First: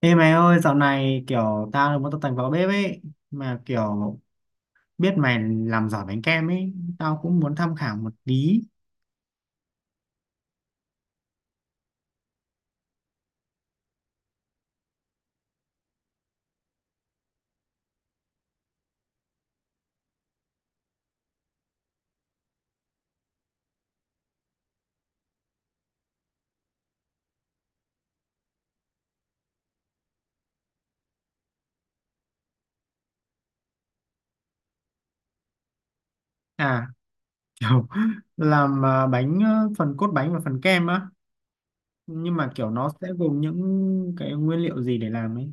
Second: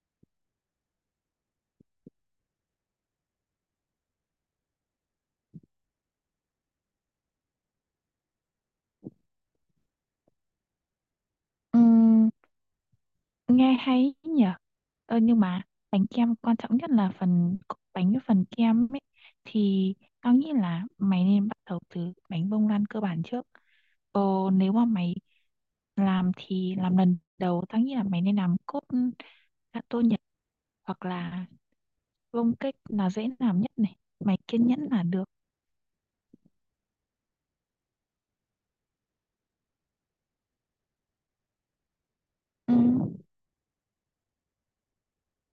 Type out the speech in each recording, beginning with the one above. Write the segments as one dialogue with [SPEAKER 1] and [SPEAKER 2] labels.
[SPEAKER 1] Ê mày ơi, dạo này kiểu tao muốn tập tành vào bếp ấy, mà kiểu biết mày làm giỏi bánh kem ấy, tao cũng muốn tham khảo một tí.
[SPEAKER 2] Ừm, nghe hay ý nhỉ. Nhưng mà bánh kem quan trọng nhất là phần bánh với phần kem ấy, thì tao nghĩ là mày nên bắt đầu từ bánh bông lan cơ bản trước. ờ, Nếu mà mày làm thì làm lần đầu, tao nghĩ là mày nên làm cốt gato Nhật, hoặc là bông cake là dễ làm nhất. Này, mày kiên nhẫn là được.
[SPEAKER 1] À, kiểu làm bánh, phần cốt bánh và phần kem á, nhưng mà kiểu nó sẽ
[SPEAKER 2] Ừm,
[SPEAKER 1] gồm những cái nguyên liệu gì để làm ấy.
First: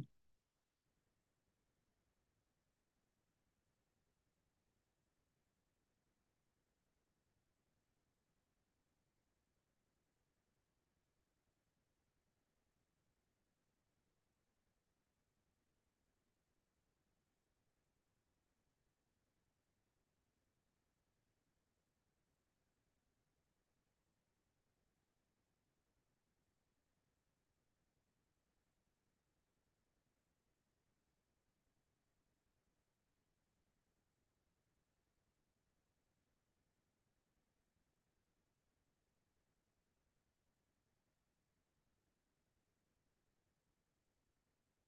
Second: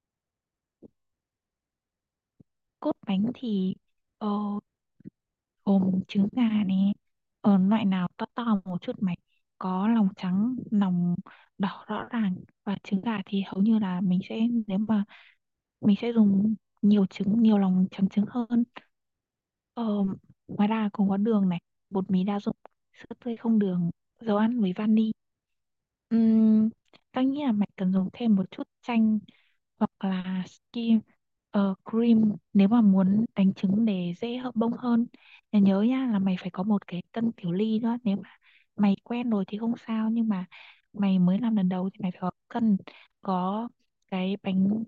[SPEAKER 2] Cốt bánh thì ờ, gồm trứng gà này, ở loại nào to to một chút. Mày có lòng trắng, lòng đỏ rõ ràng, và trứng gà thì hầu như là mình sẽ, nếu mà, mình sẽ dùng nhiều trứng, nhiều lòng trắng trứng hơn. ờ, Ngoài ra còn có đường này, bột mì đa dụng, sữa tươi không đường, dầu ăn với vani. Ừm, Tao nghĩ là mày cần dùng thêm một chút chanh, hoặc là skin, cream nếu mà muốn đánh trứng để dễ hợp bông hơn. Và nhớ nha, là mày phải có một cái cân tiểu ly nữa. Nếu mà mày quen rồi thì không sao, nhưng mà mày mới làm lần đầu thì mày phải có cân, có cái bánh,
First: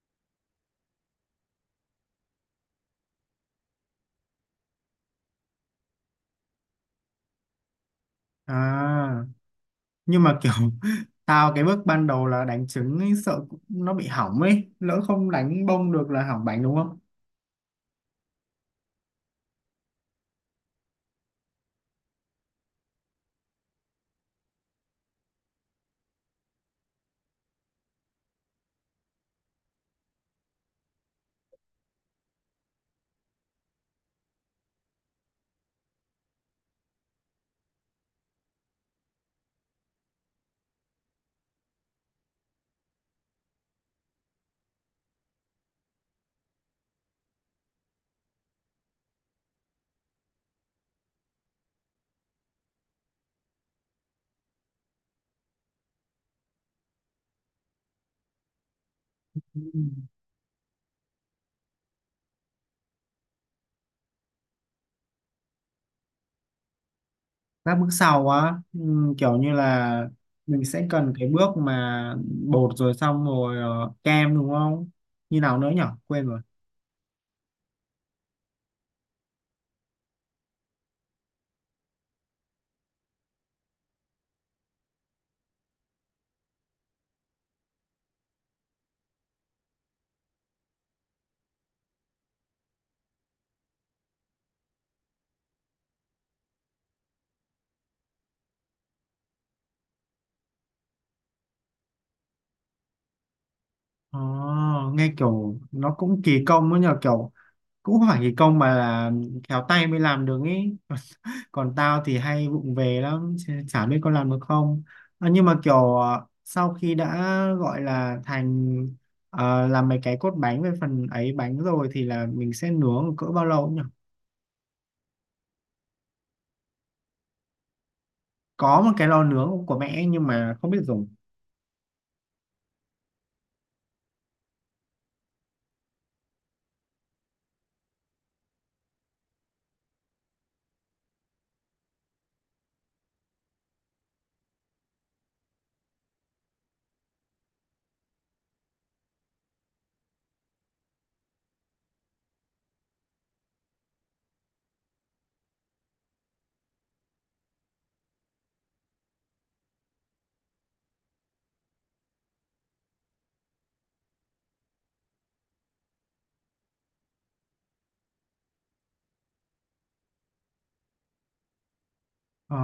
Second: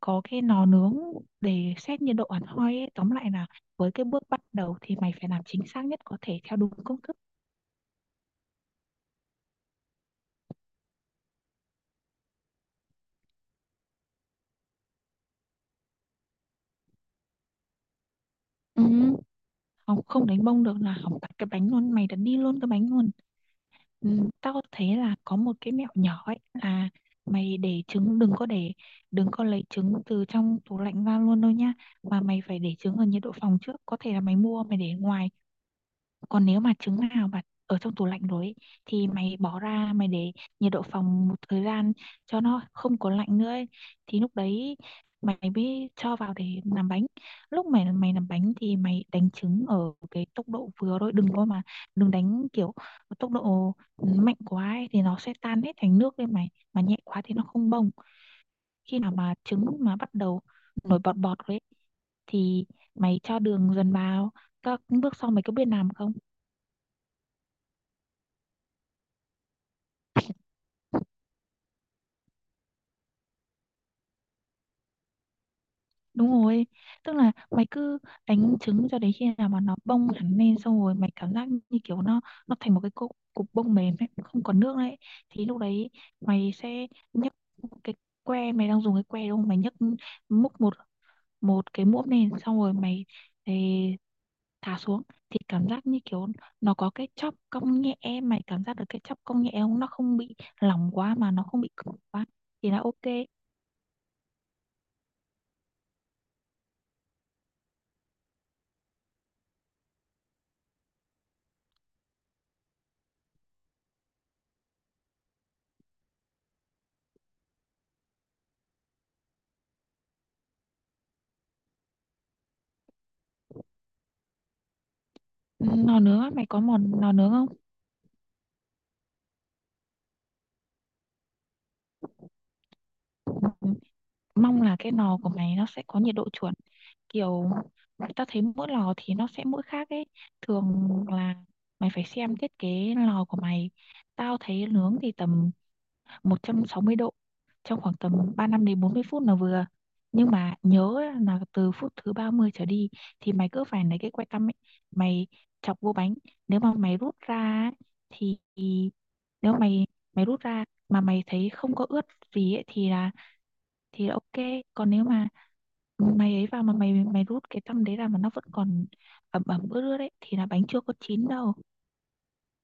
[SPEAKER 2] có cái lò nướng để xét nhiệt độ hẳn hoi ấy. Tóm lại là với cái bước bắt đầu thì mày phải làm chính xác nhất có thể theo đúng công thức.
[SPEAKER 1] À, nhưng mà kiểu tao cái bước ban đầu là đánh trứng ấy, sợ nó bị hỏng ấy, lỡ không đánh bông được là hỏng bánh đúng không?
[SPEAKER 2] Ừ. Học không đánh bông được là học tắt cái bánh luôn, mày đặt đi luôn cái bánh luôn. Ừ, tao thấy là có một cái mẹo nhỏ ấy, là mày để trứng, đừng có để, đừng có lấy trứng từ trong tủ lạnh ra luôn đâu nhá, mà mày phải để trứng ở nhiệt độ phòng trước. Có thể là mày mua mày để ngoài, còn nếu mà trứng nào mà ở trong tủ lạnh rồi ấy, thì mày bỏ ra mày để nhiệt độ phòng một thời gian cho nó không có lạnh nữa ấy. Thì lúc đấy mày mới cho vào để làm bánh. Lúc mày mày làm bánh thì mày đánh trứng ở cái tốc độ vừa thôi, đừng có mà đừng đánh kiểu tốc độ mạnh quá ấy, thì nó sẽ tan hết thành nước. Lên mày mà nhẹ quá thì nó không bông. Khi nào mà
[SPEAKER 1] Ừ.
[SPEAKER 2] trứng mà bắt đầu nổi bọt bọt rồi ấy, thì mày cho đường dần vào. Các bước sau mày có biết làm không?
[SPEAKER 1] Các bước sau á, kiểu như là mình sẽ cần cái bước mà bột rồi, xong rồi kem đúng không, như nào nữa nhở, quên rồi.
[SPEAKER 2] Đúng rồi, tức là mày cứ đánh trứng cho đến khi nào mà nó bông hẳn lên, xong rồi mày cảm giác như kiểu nó thành một cái cục cục bông mềm ấy, không còn nước đấy. Thì lúc đấy mày sẽ nhấc cái que, mày đang dùng cái que đúng không? Mày nhấc múc một một cái muỗng lên, xong rồi mày ấy, thả xuống, thì cảm giác như kiểu nó có cái chóp cong nhẹ. Mày cảm giác được cái chóp cong nhẹ không? Nó không bị lỏng quá mà nó không bị cứng quá, thì là ok.
[SPEAKER 1] Ồ, nghe kiểu nó cũng kỳ công ấy nhờ, kiểu cũng không phải kỳ công mà là khéo tay mới làm được ý. Còn tao thì hay vụng về lắm, chả biết có làm được không. À, nhưng mà kiểu sau khi đã gọi là thành làm mấy cái cốt bánh với phần ấy bánh rồi thì là mình sẽ nướng cỡ bao lâu nhỉ?
[SPEAKER 2] Nò nướng á, mày có món nò nướng không?
[SPEAKER 1] Có một cái lò nướng của mẹ nhưng mà không biết dùng.
[SPEAKER 2] Mong là cái lò của mày nó sẽ có nhiệt độ chuẩn, kiểu, ta thấy mỗi lò thì nó sẽ mỗi khác ấy. Thường là mày phải xem thiết kế lò của mày. Tao thấy nướng thì tầm 160 độ, trong khoảng tầm 35 đến 40 phút là vừa. Nhưng mà nhớ là từ phút thứ 30 trở đi thì mày cứ phải lấy cái que tăm ấy, mày chọc vô bánh. Nếu mà mày rút ra ấy, thì nếu mày mày rút ra mà mày thấy không có ướt gì ấy, thì là, thì là ok. Còn nếu mà mày ấy vào mà mày mày rút cái tăm đấy ra mà nó vẫn còn ẩm ẩm ướt ướt đấy, thì là bánh chưa có chín đâu.
[SPEAKER 1] Ờ,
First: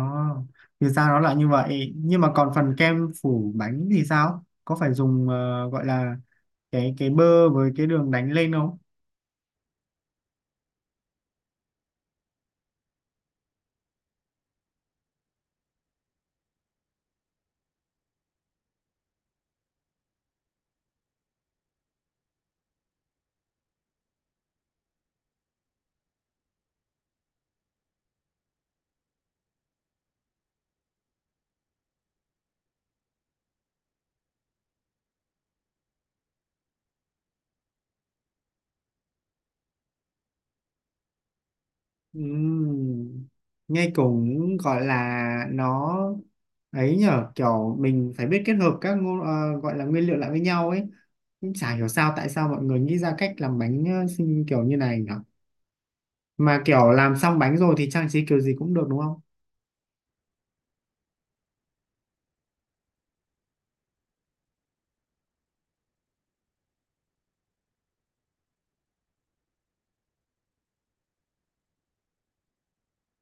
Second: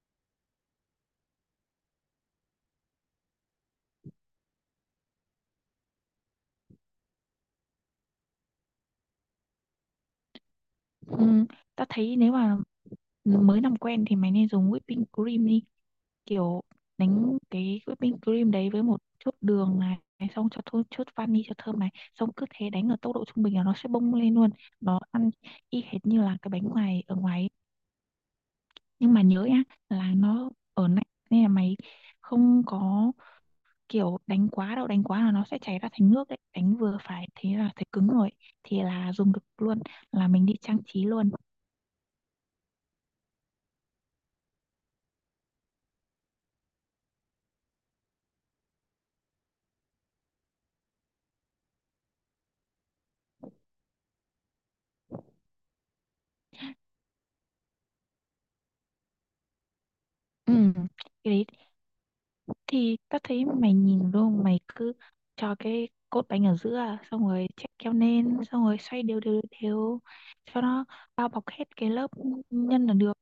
[SPEAKER 1] thì ra nó là như vậy, nhưng mà còn phần kem phủ bánh thì sao, có phải dùng gọi là cái bơ với cái đường đánh lên không?
[SPEAKER 2] Ừ, ta thấy nếu mà mới làm quen thì mày nên dùng whipping cream đi. Kiểu đánh cái whipping cream đấy với một chút đường này, xong cho thôi chút vani cho thơm này, xong cứ thế đánh ở tốc độ trung bình là nó sẽ bung lên luôn. Nó ăn y hệt như là cái bánh ngoài, ở ngoài ấy. Nhưng mà nhớ nhá, là nó ở lạnh nên là mày không có kiểu đánh quá đâu. Đánh quá là nó sẽ chảy ra thành nước đấy. Đánh vừa phải thế là thấy cứng rồi, thì là dùng được luôn, là mình đi trang trí luôn.
[SPEAKER 1] Ừm, nghe cũng gọi là nó ấy nhở, kiểu mình phải biết kết hợp các gọi là nguyên liệu lại với nhau ấy, cũng chả hiểu sao tại sao mọi người nghĩ ra cách làm bánh xinh kiểu như này nhở, mà kiểu làm xong bánh rồi thì trang trí kiểu gì cũng được đúng không?
[SPEAKER 2] Ừ. Cái đấy thì ta thấy mày nhìn luôn, mày cứ cho cái cốt bánh ở giữa, xong rồi chạy keo lên, xong rồi xoay đều đều đều cho nó bao bọc hết cái lớp nhân là được.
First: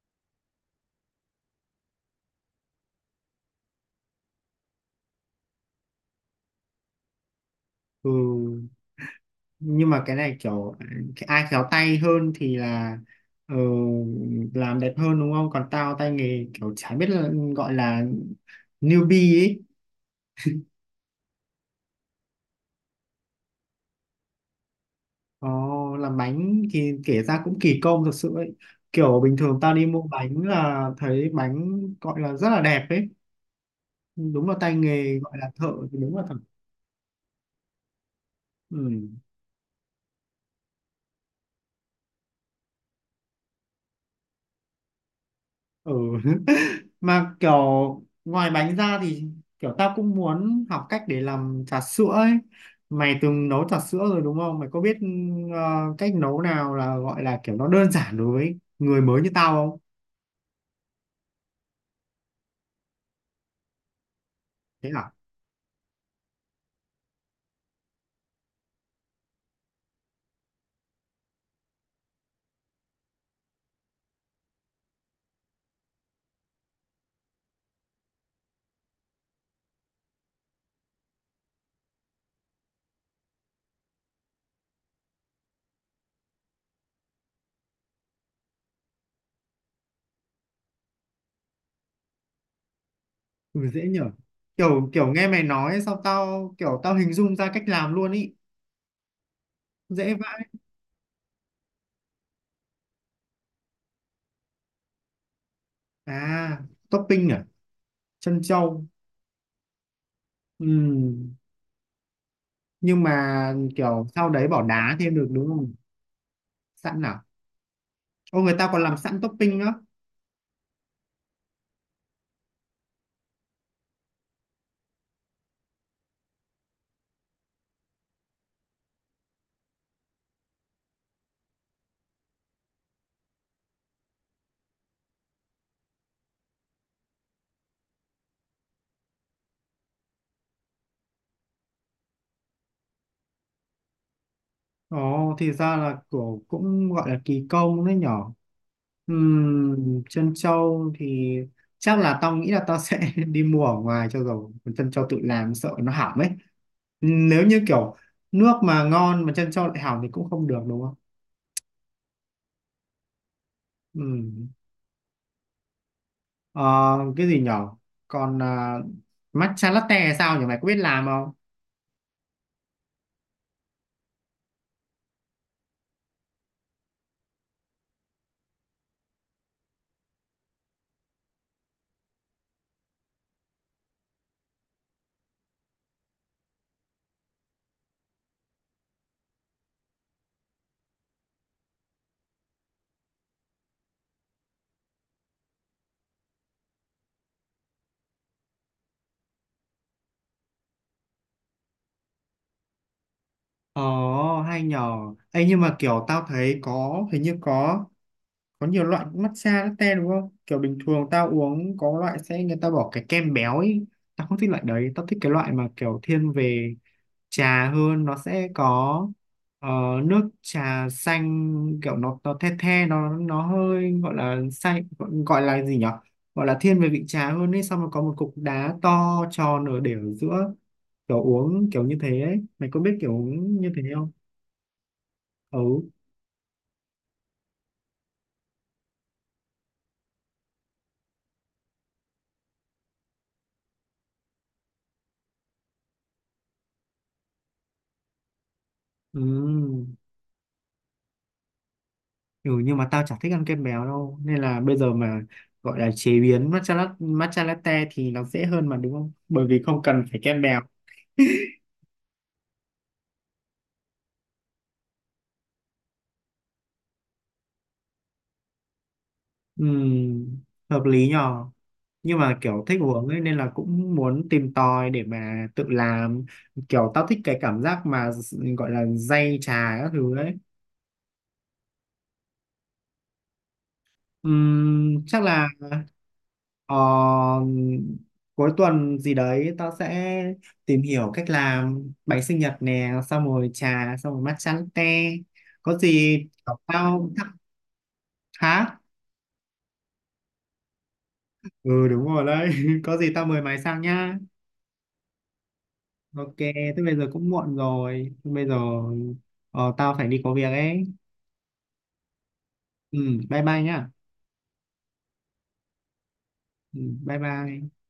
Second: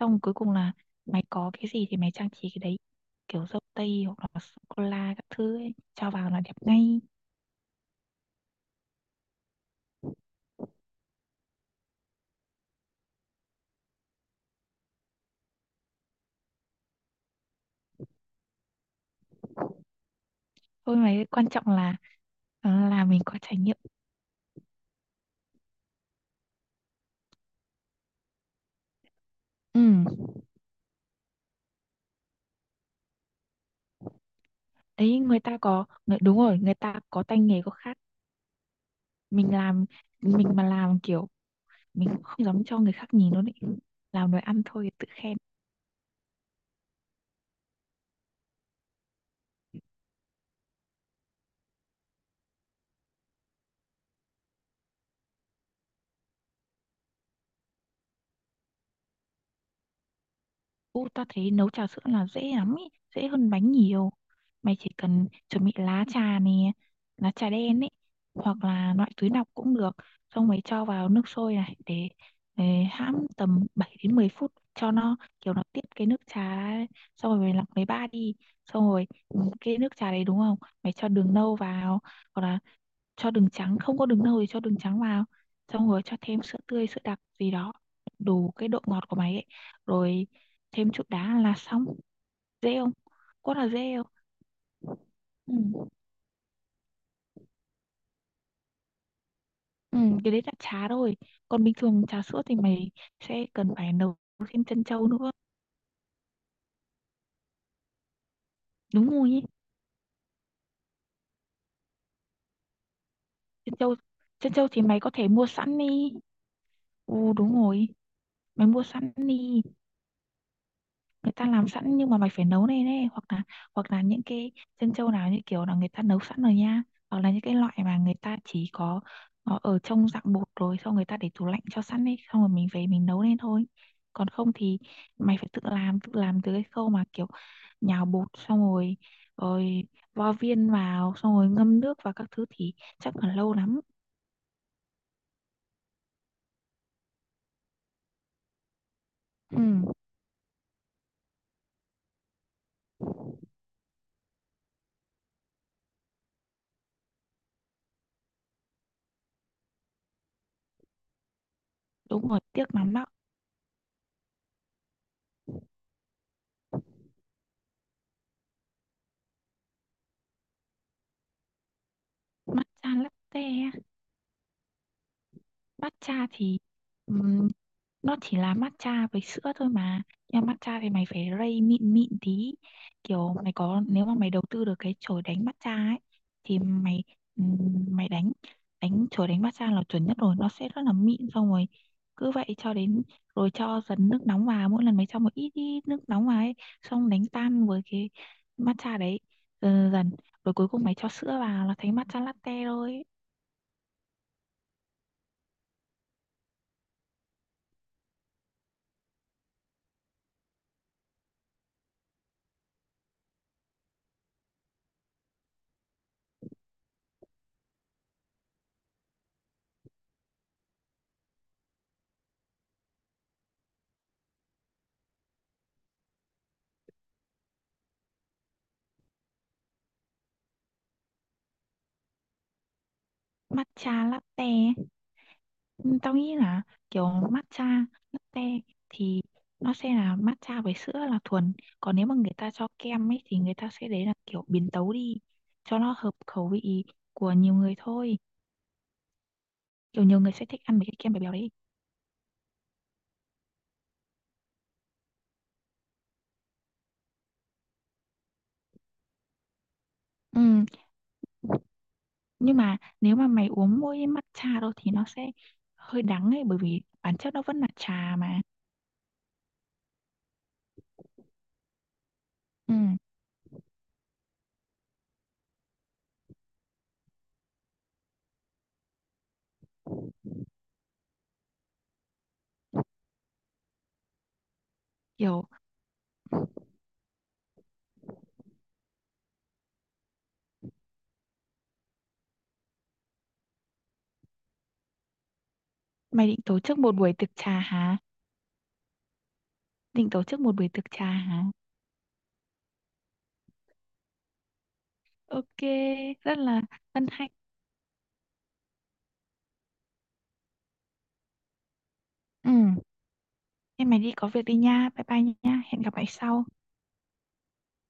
[SPEAKER 2] Xong cuối cùng là mày có cái gì thì mày trang trí cái đấy, kiểu dâu tây hoặc là sô cô la các thứ ấy, cho vào là đẹp ngay.
[SPEAKER 1] Ừ. Nhưng mà cái này kiểu ai khéo tay hơn thì là ờ, làm đẹp hơn đúng không, còn tao tay nghề kiểu chả biết là gọi là newbie ấy.
[SPEAKER 2] Thôi mà, quan trọng là là mình có trải nghiệm.
[SPEAKER 1] Ờ, làm bánh thì kể ra cũng kỳ công thực sự ấy, kiểu bình thường tao
[SPEAKER 2] Ừ,
[SPEAKER 1] đi mua bánh là thấy bánh gọi là rất là đẹp ấy, đúng là tay nghề
[SPEAKER 2] đấy,
[SPEAKER 1] gọi
[SPEAKER 2] người
[SPEAKER 1] là
[SPEAKER 2] ta
[SPEAKER 1] thợ,
[SPEAKER 2] có
[SPEAKER 1] thì đúng là thật.
[SPEAKER 2] đúng rồi, người ta có tay nghề có khác.
[SPEAKER 1] Ừ.
[SPEAKER 2] Mình làm, mình mà làm kiểu, mình không dám cho người khác nhìn luôn ấy. Làm đồ ăn thôi tự khen.
[SPEAKER 1] Ừ, mà kiểu ngoài bánh ra thì kiểu tao cũng muốn học cách để làm trà sữa ấy, mày từng nấu trà sữa rồi đúng không, mày có biết ờ, cách nấu nào là gọi là kiểu nó đơn giản đối với người mới như tao không?
[SPEAKER 2] Ô, ta thấy nấu trà sữa là dễ lắm ý, dễ hơn bánh nhiều. Mày
[SPEAKER 1] Thế
[SPEAKER 2] chỉ
[SPEAKER 1] à.
[SPEAKER 2] cần chuẩn bị lá trà nè, lá trà đen ấy, hoặc là loại túi lọc cũng được. Xong mày cho vào nước sôi này, để hãm tầm 7 đến 10 phút cho nó kiểu nó tiết cái nước trà ra ấy. Xong rồi mày lọc lấy ba đi. Xong rồi, ừ, cái nước trà đấy đúng không? Mày cho đường nâu vào, hoặc là cho đường trắng, không có đường nâu thì cho đường trắng vào, xong rồi cho thêm sữa tươi, sữa đặc gì đó đủ cái độ ngọt của mày ấy, rồi thêm chút đá là xong. Dễ không? Quá
[SPEAKER 1] Ừ,
[SPEAKER 2] là
[SPEAKER 1] dễ
[SPEAKER 2] dễ không?
[SPEAKER 1] nhở, kiểu kiểu nghe mày nói
[SPEAKER 2] Ừ.
[SPEAKER 1] sao tao kiểu tao hình dung ra cách làm luôn ý.
[SPEAKER 2] Ừ,
[SPEAKER 1] Dễ
[SPEAKER 2] cái đấy
[SPEAKER 1] vãi.
[SPEAKER 2] là trà thôi, còn bình thường trà sữa thì mày sẽ cần phải nấu thêm trân châu nữa.
[SPEAKER 1] À, topping à, trân châu.
[SPEAKER 2] Đúng rồi ý.
[SPEAKER 1] Ừ. Nhưng mà
[SPEAKER 2] Trân châu,
[SPEAKER 1] kiểu sau đấy
[SPEAKER 2] trân
[SPEAKER 1] bỏ
[SPEAKER 2] châu thì
[SPEAKER 1] đá
[SPEAKER 2] mày có
[SPEAKER 1] thêm được
[SPEAKER 2] thể
[SPEAKER 1] đúng
[SPEAKER 2] mua
[SPEAKER 1] không?
[SPEAKER 2] sẵn đi.
[SPEAKER 1] Sẵn
[SPEAKER 2] Ừ,
[SPEAKER 1] à.
[SPEAKER 2] đúng rồi,
[SPEAKER 1] Ô, người
[SPEAKER 2] mày
[SPEAKER 1] ta còn
[SPEAKER 2] mua
[SPEAKER 1] làm
[SPEAKER 2] sẵn
[SPEAKER 1] sẵn topping
[SPEAKER 2] đi.
[SPEAKER 1] á.
[SPEAKER 2] Người ta làm sẵn nhưng mà mày phải nấu lên đấy, hoặc là những cái chân trâu nào như kiểu là người ta nấu sẵn rồi nha, hoặc là những cái loại mà người ta chỉ có nó ở trong dạng bột, rồi xong người ta để tủ lạnh cho sẵn ấy, xong rồi mình về mình nấu lên thôi. Còn không thì mày phải tự làm, tự làm từ cái khâu mà kiểu nhào bột, xong rồi rồi vo viên vào, xong rồi ngâm nước và các thứ thì chắc là lâu lắm.
[SPEAKER 1] Ồ, thì ra là kiểu cũng gọi là kỳ công đấy nhỏ.
[SPEAKER 2] Ừ,
[SPEAKER 1] Chân trâu thì chắc là tao nghĩ là tao sẽ đi mua ở ngoài cho rồi. Còn chân trâu tự làm sợ nó hỏng ấy. Nếu như kiểu nước mà ngon mà chân trâu lại hỏng thì cũng không được đúng không?
[SPEAKER 2] đúng rồi, tiếc lắm đó.
[SPEAKER 1] Ừm. Ờ, cái gì nhỏ? Còn à, matcha latte hay sao nhỉ? Mày có biết làm không?
[SPEAKER 2] Mắt chan lắm tè. Matcha thì ừm, nó chỉ là matcha với sữa thôi mà. Nhưng mà matcha thì mày phải rây mịn mịn tí. Kiểu mày có, nếu mà mày đầu tư được cái chổi đánh matcha ấy, thì mày, ừm, mày đánh, đánh chổi đánh matcha là chuẩn nhất rồi. Nó sẽ rất là mịn, xong rồi cứ vậy cho đến, rồi cho dần nước nóng vào, mỗi lần mày cho một ít, ít nước nóng vào ấy, xong đánh tan với cái matcha đấy dần dần, rồi cuối cùng mày cho sữa vào là thành matcha latte rồi.
[SPEAKER 1] Ồ, hay nhỏ. Ê, nhưng mà kiểu tao thấy có, hình như có nhiều loại matcha latte đúng không, kiểu bình thường tao uống có loại sẽ người ta bỏ cái kem béo ấy, tao không thích loại đấy, tao thích cái loại mà kiểu thiên về trà hơn, nó sẽ có ờ, nước trà xanh, kiểu nó the the nó hơi gọi là xanh, gọi là gì nhở, gọi là thiên về vị trà hơn ấy, xong rồi có một cục đá to tròn để ở giữa, kiểu uống kiểu như thế ấy, mày có biết kiểu uống như thế
[SPEAKER 2] Matcha
[SPEAKER 1] không?
[SPEAKER 2] latte.
[SPEAKER 1] Ừ.
[SPEAKER 2] Ừ, tao nghĩ là kiểu matcha, latte thì nó sẽ là matcha với sữa là thuần. Còn nếu mà người ta cho kem ấy thì người ta sẽ, đấy là kiểu biến tấu đi cho nó hợp khẩu vị của nhiều người thôi.
[SPEAKER 1] Ừ.
[SPEAKER 2] Kiểu nhiều người sẽ thích ăn với cái kem béo béo đấy.
[SPEAKER 1] Ừ, nhưng mà tao chả thích ăn kem béo đâu nên là bây giờ mà gọi là chế biến matcha latte thì nó dễ hơn mà đúng không, bởi vì không cần phải kem béo.
[SPEAKER 2] Ừ, nhưng mà nếu mà mày uống mỗi matcha đâu thì nó sẽ hơi đắng ấy, bởi vì bản chất nó vẫn là trà mà.
[SPEAKER 1] Ừm, hợp lý nhờ, nhưng mà kiểu
[SPEAKER 2] Ừ,
[SPEAKER 1] thích uống ấy nên là cũng muốn tìm tòi để mà tự làm, kiểu tao thích cái cảm giác mà gọi là day trà các thứ ấy. Chắc
[SPEAKER 2] kiểu
[SPEAKER 1] là. Ờ, cuối tuần gì đấy tao sẽ tìm hiểu cách làm bánh sinh nhật nè, xong rồi trà, xong rồi matcha latte. Có gì
[SPEAKER 2] mày định tổ chức một
[SPEAKER 1] tao
[SPEAKER 2] buổi
[SPEAKER 1] thắc.
[SPEAKER 2] tiệc trà hả?
[SPEAKER 1] Hả?
[SPEAKER 2] Định tổ chức một buổi tiệc trà hả?
[SPEAKER 1] Ừ, đúng rồi đấy. Có gì tao mời mày sang nhá.
[SPEAKER 2] Ok,
[SPEAKER 1] Ok,
[SPEAKER 2] rất là
[SPEAKER 1] thế bây
[SPEAKER 2] hân
[SPEAKER 1] giờ cũng
[SPEAKER 2] hạnh.
[SPEAKER 1] muộn rồi. Thế bây giờ tao phải đi có việc ấy.
[SPEAKER 2] Ừ.
[SPEAKER 1] Ừ, bye bye nhá.
[SPEAKER 2] Em mày đi có việc đi nha. Bye bye nha. Hẹn gặp lại sau.
[SPEAKER 1] Ừ, bye bye.